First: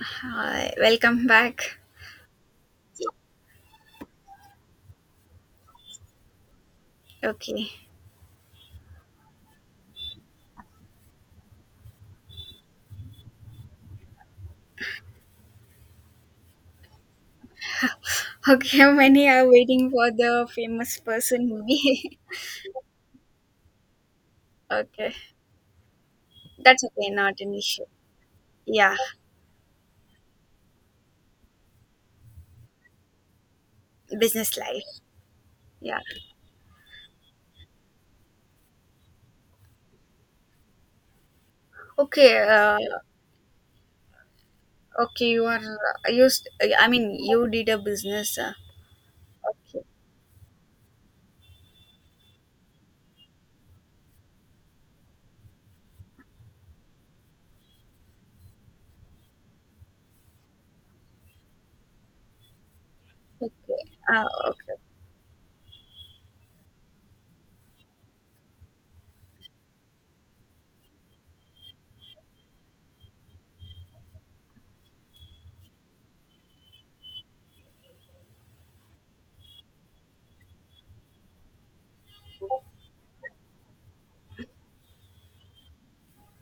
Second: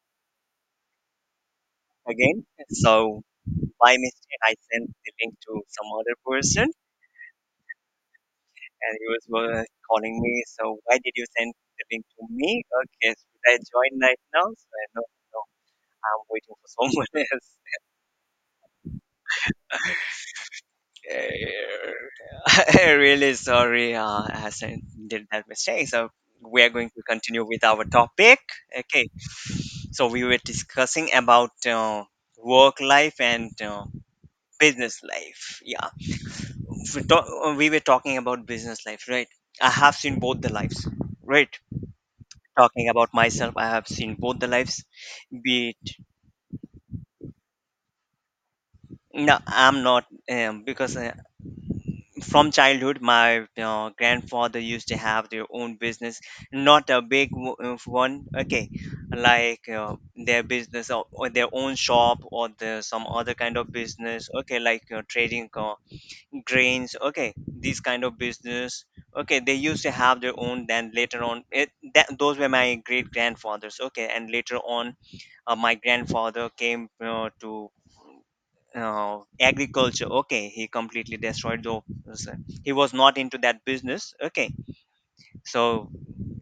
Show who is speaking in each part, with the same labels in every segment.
Speaker 1: Hi, welcome back.
Speaker 2: Again. So by mistake, I sent the link to some other person,
Speaker 1: Okay.
Speaker 2: and he was calling me. So why did you send the link to me? Okay, so should I join right now? So I know. No, I'm waiting for someone
Speaker 1: Okay, many are waiting for the famous person movie?
Speaker 2: else. Eh, really sorry,
Speaker 1: okay.
Speaker 2: did that mistake. So we are
Speaker 1: That's
Speaker 2: going to
Speaker 1: okay, not
Speaker 2: continue
Speaker 1: an
Speaker 2: with our
Speaker 1: issue.
Speaker 2: topic.
Speaker 1: Yeah,
Speaker 2: Okay, so we were discussing about work life and
Speaker 1: business life.
Speaker 2: business life. Yeah,
Speaker 1: Yeah.
Speaker 2: we were talking about business life, right? I have seen both the lives, right?
Speaker 1: Okay,
Speaker 2: Talking about myself, I have seen both the lives.
Speaker 1: okay, you
Speaker 2: Be
Speaker 1: are
Speaker 2: it
Speaker 1: used. I mean, you did a business.
Speaker 2: No, I'm
Speaker 1: Okay.
Speaker 2: not. Because from childhood, my grandfather used to have their own business. Not a big one. Okay, like their business, or their own shop, or the, some other
Speaker 1: Okay.
Speaker 2: kind of business. Okay,
Speaker 1: Okay.
Speaker 2: like trading grains, okay? These kind of business. Okay, they used to have their own, then later on it, that those were my great grandfathers. Okay, and later on, my grandfather came to agriculture. Okay, he completely destroyed those. He was not into that business, okay? So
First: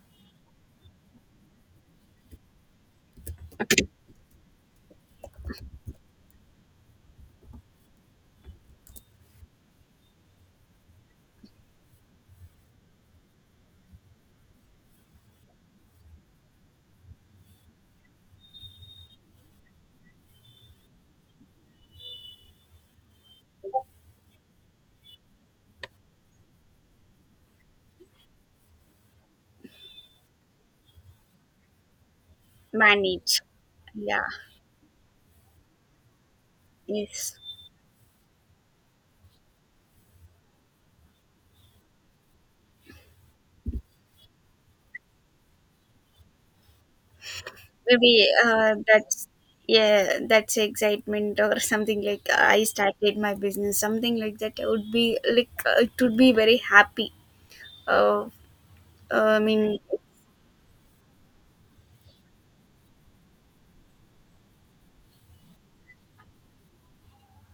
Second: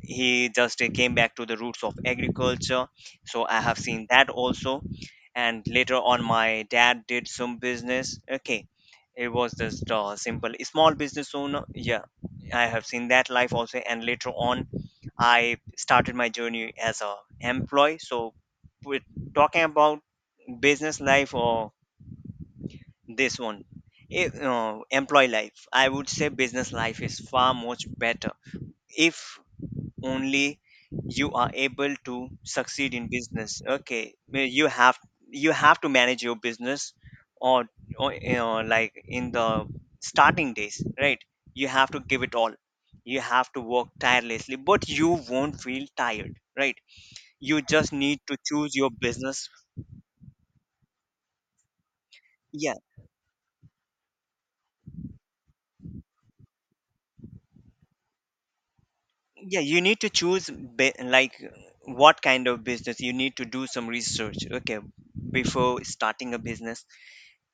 Speaker 2: he just came back to the roots of agriculture. So I have seen that also. And later on, my dad did some business, okay? It was just a simple small business owner. Yeah, I have seen that life also. And later on, I started my journey as a employee. So we're talking about business life or this one. Employee life, I would say business life is far much better if only you are able to succeed in
Speaker 1: Manage.
Speaker 2: business. Okay,
Speaker 1: Yeah.
Speaker 2: you have, you have to manage your business.
Speaker 1: Yes.
Speaker 2: Or, or you know, like in the starting days, right? You have to give it all. You have to work tirelessly, but you won't feel tired, right? You just need
Speaker 1: Maybe
Speaker 2: to choose your
Speaker 1: that's
Speaker 2: business.
Speaker 1: yeah, that's excitement or something like I
Speaker 2: Yeah,
Speaker 1: started my business, something like that. I would be like it would be very happy. Uh, I
Speaker 2: yeah,
Speaker 1: mean,
Speaker 2: you need to like what kind of business. You need to do some research, okay? Before starting a business,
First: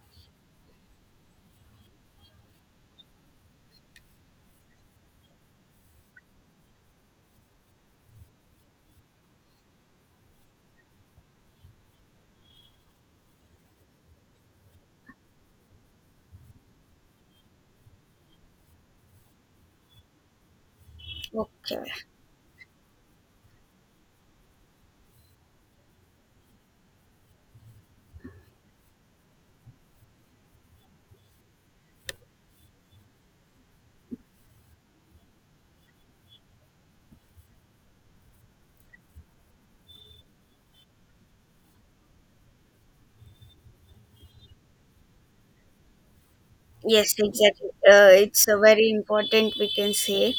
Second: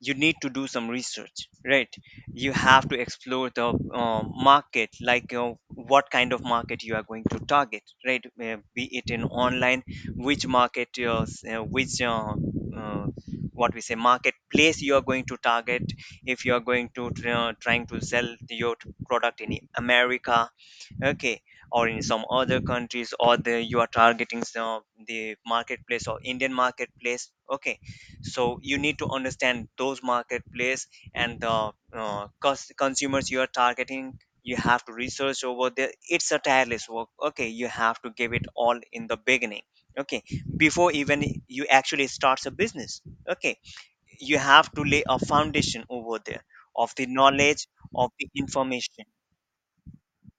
Speaker 2: you need to do some research, right? You have to explore the uh, market, like what kind of market you are going to target, right? Be it in online, which market, which, uh, what we say, marketplace, you are going to target. If you are going to trying to sell your product in America. Okay,
Speaker 1: okay.
Speaker 2: or in some other countries, or the you are targeting some, the marketplace or Indian marketplace. Okay, so you need to understand those marketplace and the consumers you are targeting. You have to research over there. It's a tireless work. Okay, you have to give it all in the beginning. Okay, before even you actually starts a business. Okay, you have to lay a foundation over there, of the
Speaker 1: Yes,
Speaker 2: knowledge,
Speaker 1: exactly.
Speaker 2: of the
Speaker 1: It's a very
Speaker 2: information.
Speaker 1: important, we can say,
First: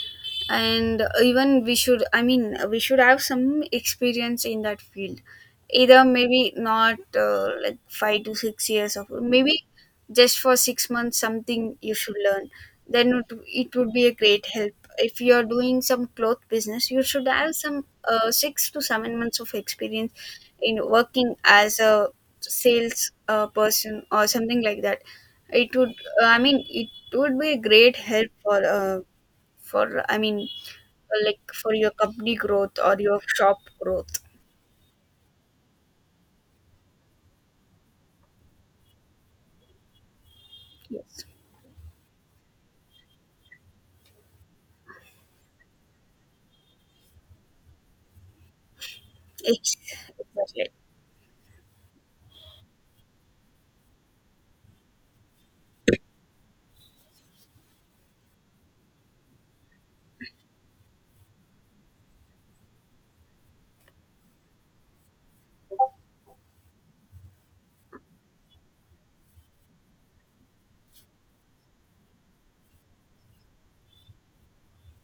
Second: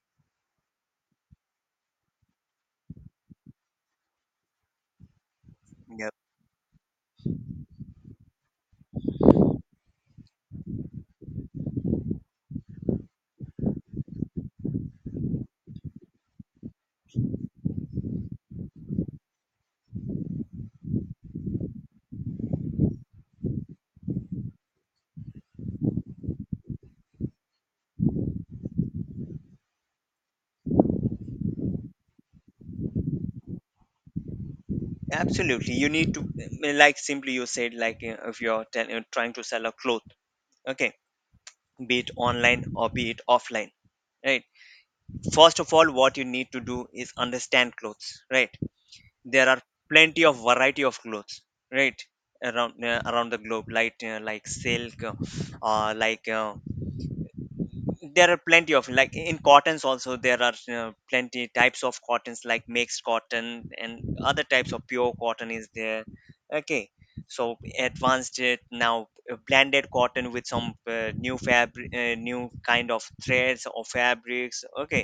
Speaker 1: and even we should. I mean, we should have some experience in that field. Either
Speaker 2: Yeah.
Speaker 1: maybe not like 5 to 6 years of, maybe just for 6 months something you should learn. Then it would be a great help. If you are doing some cloth business, you should have some 6 to 7 months of experience in working as a sales person or something like that. It would, I mean, it would be a great help for I mean, for like for your company growth or your shop growth.
Speaker 2: Absolutely, you need to like simply, you said, like if you're trying to sell a cloth. Okay,
Speaker 1: Yes,
Speaker 2: be it online or be it offline, right? First of all, what you need to do is understand clothes, right? There are
Speaker 1: Ex-
Speaker 2: plenty of
Speaker 1: exactly.
Speaker 2: variety of clothes, right? Around, around the globe, like silk, like, there are plenty of, like in cottons also, there are plenty types of cottons, like mixed cotton, and other types of pure cotton is there, okay? So advanced it now, blended cotton with some new fabric, new kind of threads or fabrics, okay?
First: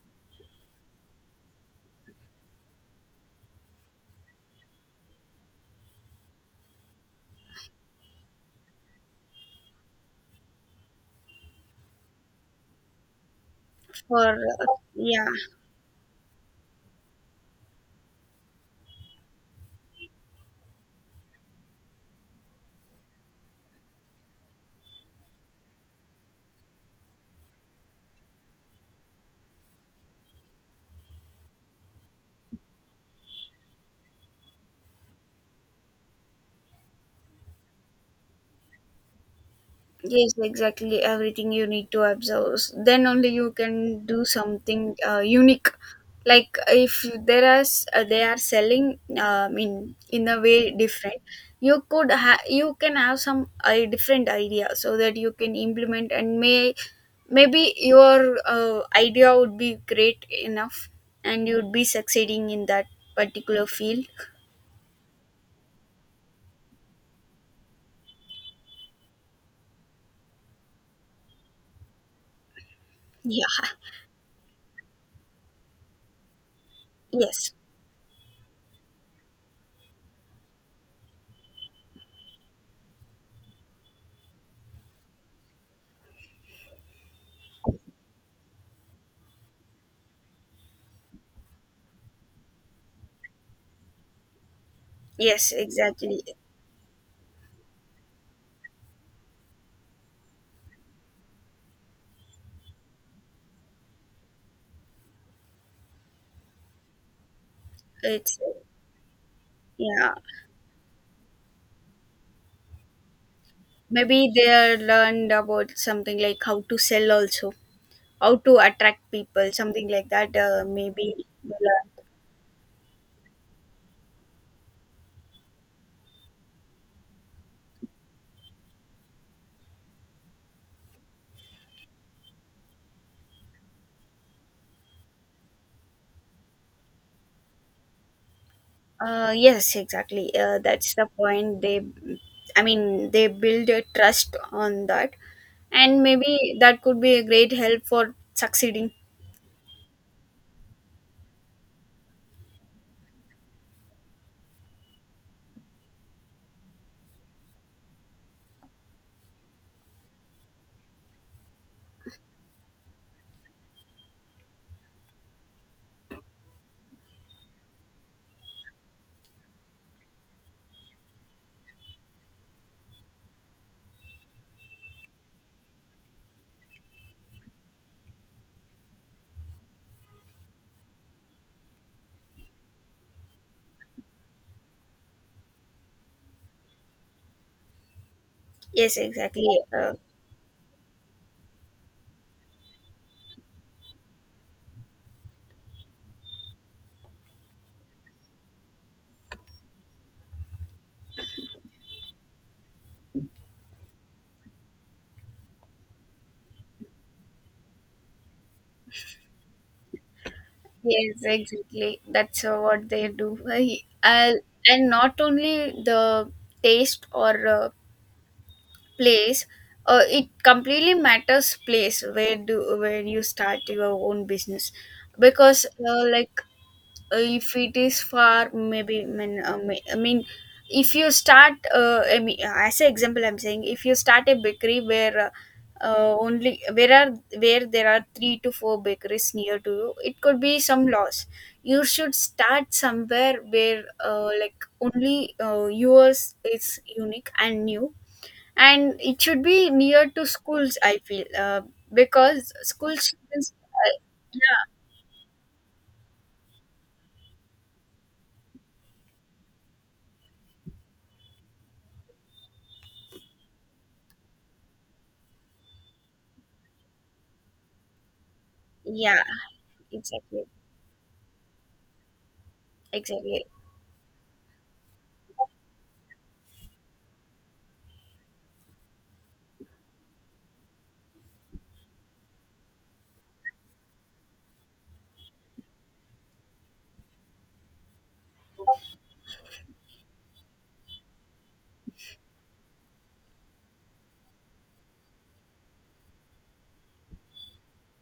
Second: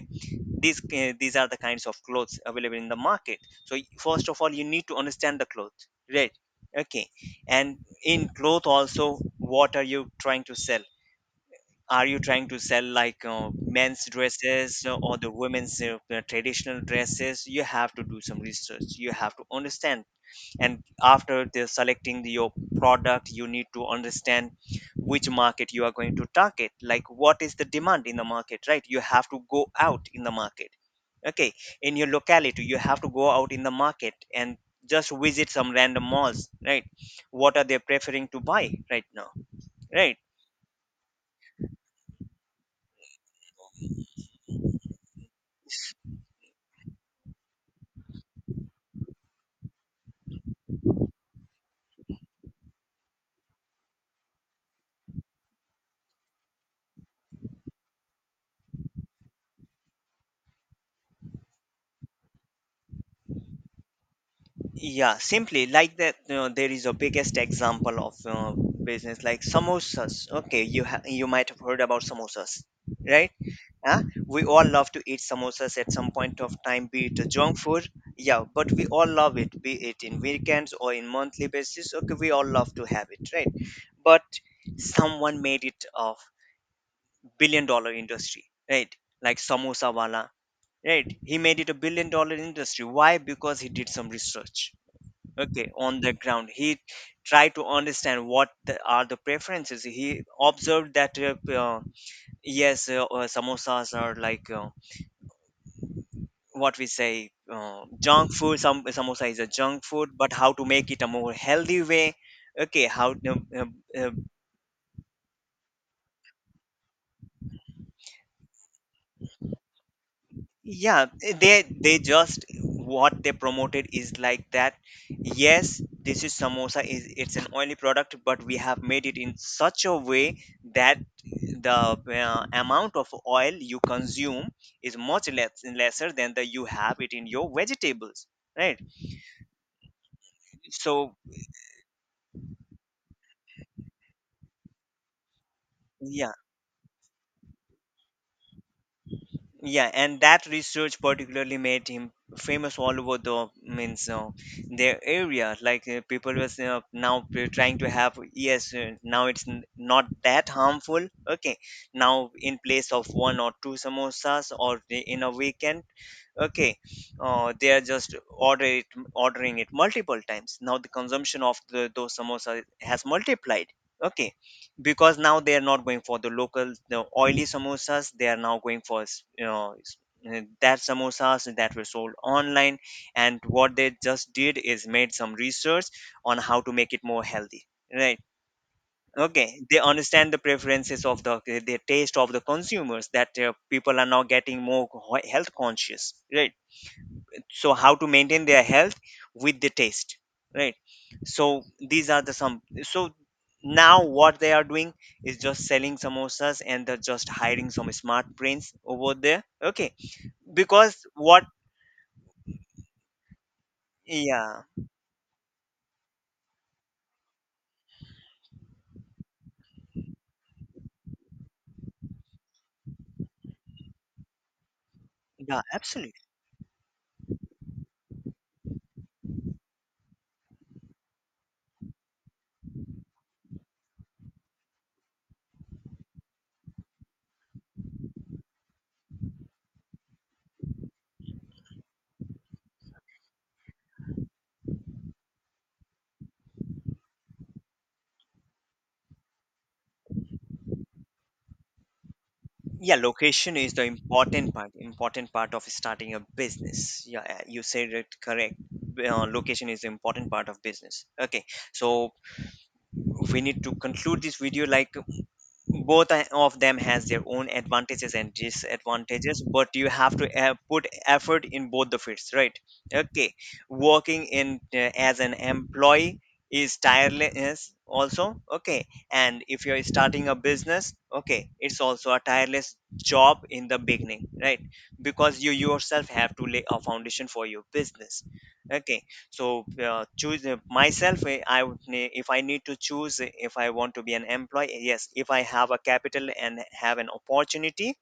Speaker 2: These, these are the kinds of clothes available in the market. So first of all, you need to understand the cloth, right? Okay. And in cloth also, what are you trying to sell? Are you trying to sell like men's
Speaker 1: For
Speaker 2: dresses, or
Speaker 1: yeah,
Speaker 2: the women's, traditional dresses? You have to do some research. You have to understand. And after the selecting the, your product, you need to understand which market you are going to target. Like what is the demand in the market, right? You have to go out in the market. Okay, in your locality, you have to go out in the market and just visit some random malls, right? What are they preferring to buy right now, right?
Speaker 1: yes, exactly. Everything you need to observe. Then only you can do something unique. Like if there are they are selling, I mean, in a way different. You can have some different idea so that you can implement and maybe your idea would be great enough and you'd be succeeding in that particular field.
Speaker 2: Yeah, simply like that. You know, there is a biggest example of business, like samosas. Okay, you you might have heard about samosas, right?
Speaker 1: Yeah.
Speaker 2: Huh? We all love to eat samosas at some point of time, be it a
Speaker 1: Yes.
Speaker 2: junk food. Yeah, but we all love it, be it in weekends or in monthly basis. Okay, we all love to have it, right? But someone made it a billion dollar industry, right? Like samosa wala, right? He made it a billion dollar industry. Why? Because he did some research,
Speaker 1: Yes.
Speaker 2: okay, on the
Speaker 1: Exactly.
Speaker 2: ground. He tried to understand what the, are the preferences. He observed that, yes, samosas are like, what we say, junk
Speaker 1: It's
Speaker 2: food. Some samosa is a junk food,
Speaker 1: yeah.
Speaker 2: but how to make it a more healthy way? Okay, how to, uh,
Speaker 1: Maybe they learned about something like how to sell also, how to attract people something like that,
Speaker 2: yeah,
Speaker 1: maybe they
Speaker 2: they
Speaker 1: learn.
Speaker 2: they just what they promoted is like that. Yes, this is, samosa is, it's an oily product, but we have made it in such a way that the amount of oil you consume is much less, lesser than the you have it in your vegetables, right?
Speaker 1: Yes exactly that's the
Speaker 2: So
Speaker 1: point they I mean they build a trust on that and
Speaker 2: yeah.
Speaker 1: maybe that could be a great help for succeeding.
Speaker 2: Yeah, and that research particularly made him famous all over the means, their area. Like people was, now trying to have, yes, now it's not that harmful. Okay, now in place of one or two samosas or in a weekend, okay, they are just order it, ordering it multiple times. Now the consumption of the, those samosa has multiplied, okay, because now they are not going for the local, the oily samosas. They are now going for you know, that samosas that were sold online. And what they just did is made some research on how to make it more healthy, right?
Speaker 1: Yes exactly
Speaker 2: Okay, they understand the preferences of the taste of the consumers, that people are now getting more health conscious, right? So how to maintain their health with the taste, right? So these are the some. So now what they are doing is just selling samosas, and they're just hiring some smart brains over there, okay? Because
Speaker 1: yes
Speaker 2: what,
Speaker 1: exactly that's what they do.
Speaker 2: yeah,
Speaker 1: And not only the taste or place, it completely matters place where do where you start your own business
Speaker 2: yeah,
Speaker 1: because
Speaker 2: absolutely,
Speaker 1: like if it is far maybe mean, I mean if you start I mean, as an example I'm saying if you start a bakery where only where are where there are three to four bakeries near to you it could be some loss. You should start somewhere where like only yours is unique and new and it should be near to schools I feel because
Speaker 2: yeah,
Speaker 1: school students
Speaker 2: location is the
Speaker 1: uh,
Speaker 2: important
Speaker 1: yeah
Speaker 2: part, important part of starting a business. Yeah, you said it correct. Uh, location is the important part of business, okay? So we need to conclude this video. Like, both of them has their own advantages and
Speaker 1: yeah
Speaker 2: disadvantages, but you have to
Speaker 1: exactly
Speaker 2: put effort in both the fields, right? Okay,
Speaker 1: exactly.
Speaker 2: working in as an employee is tireless also, okay? And if you're starting a business, okay, it's also a tireless job in the beginning, right? Because you yourself have to lay a foundation for your business, okay? So choose, myself, I would if I need to choose, if I want to be an employee, yes, if I have a capital and have an opportunity.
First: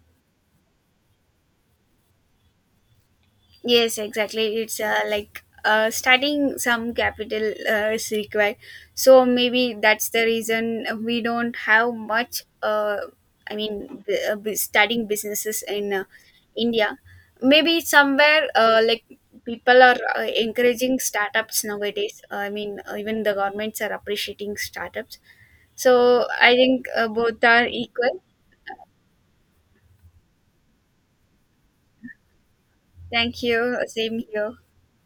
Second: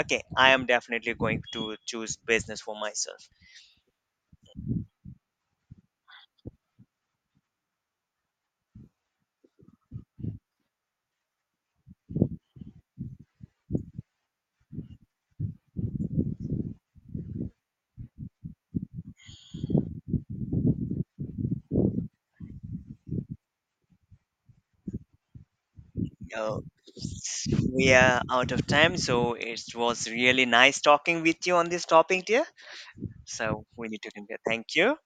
Speaker 2: Okay, I am definitely going to choose business for myself.
Speaker 1: Yes, exactly. It's like starting some capital is required. So maybe that's the reason we don't have much. I mean, starting businesses in India. Maybe somewhere like people are encouraging startups nowadays. I mean, even the governments are appreciating startups. So I
Speaker 2: Uh,
Speaker 1: think both are
Speaker 2: we
Speaker 1: equal.
Speaker 2: are out of time, so it was really nice talking with you on this topic, dear.
Speaker 1: Thank
Speaker 2: So
Speaker 1: you.
Speaker 2: we need to
Speaker 1: Same
Speaker 2: conclude.
Speaker 1: here.
Speaker 2: Thank you.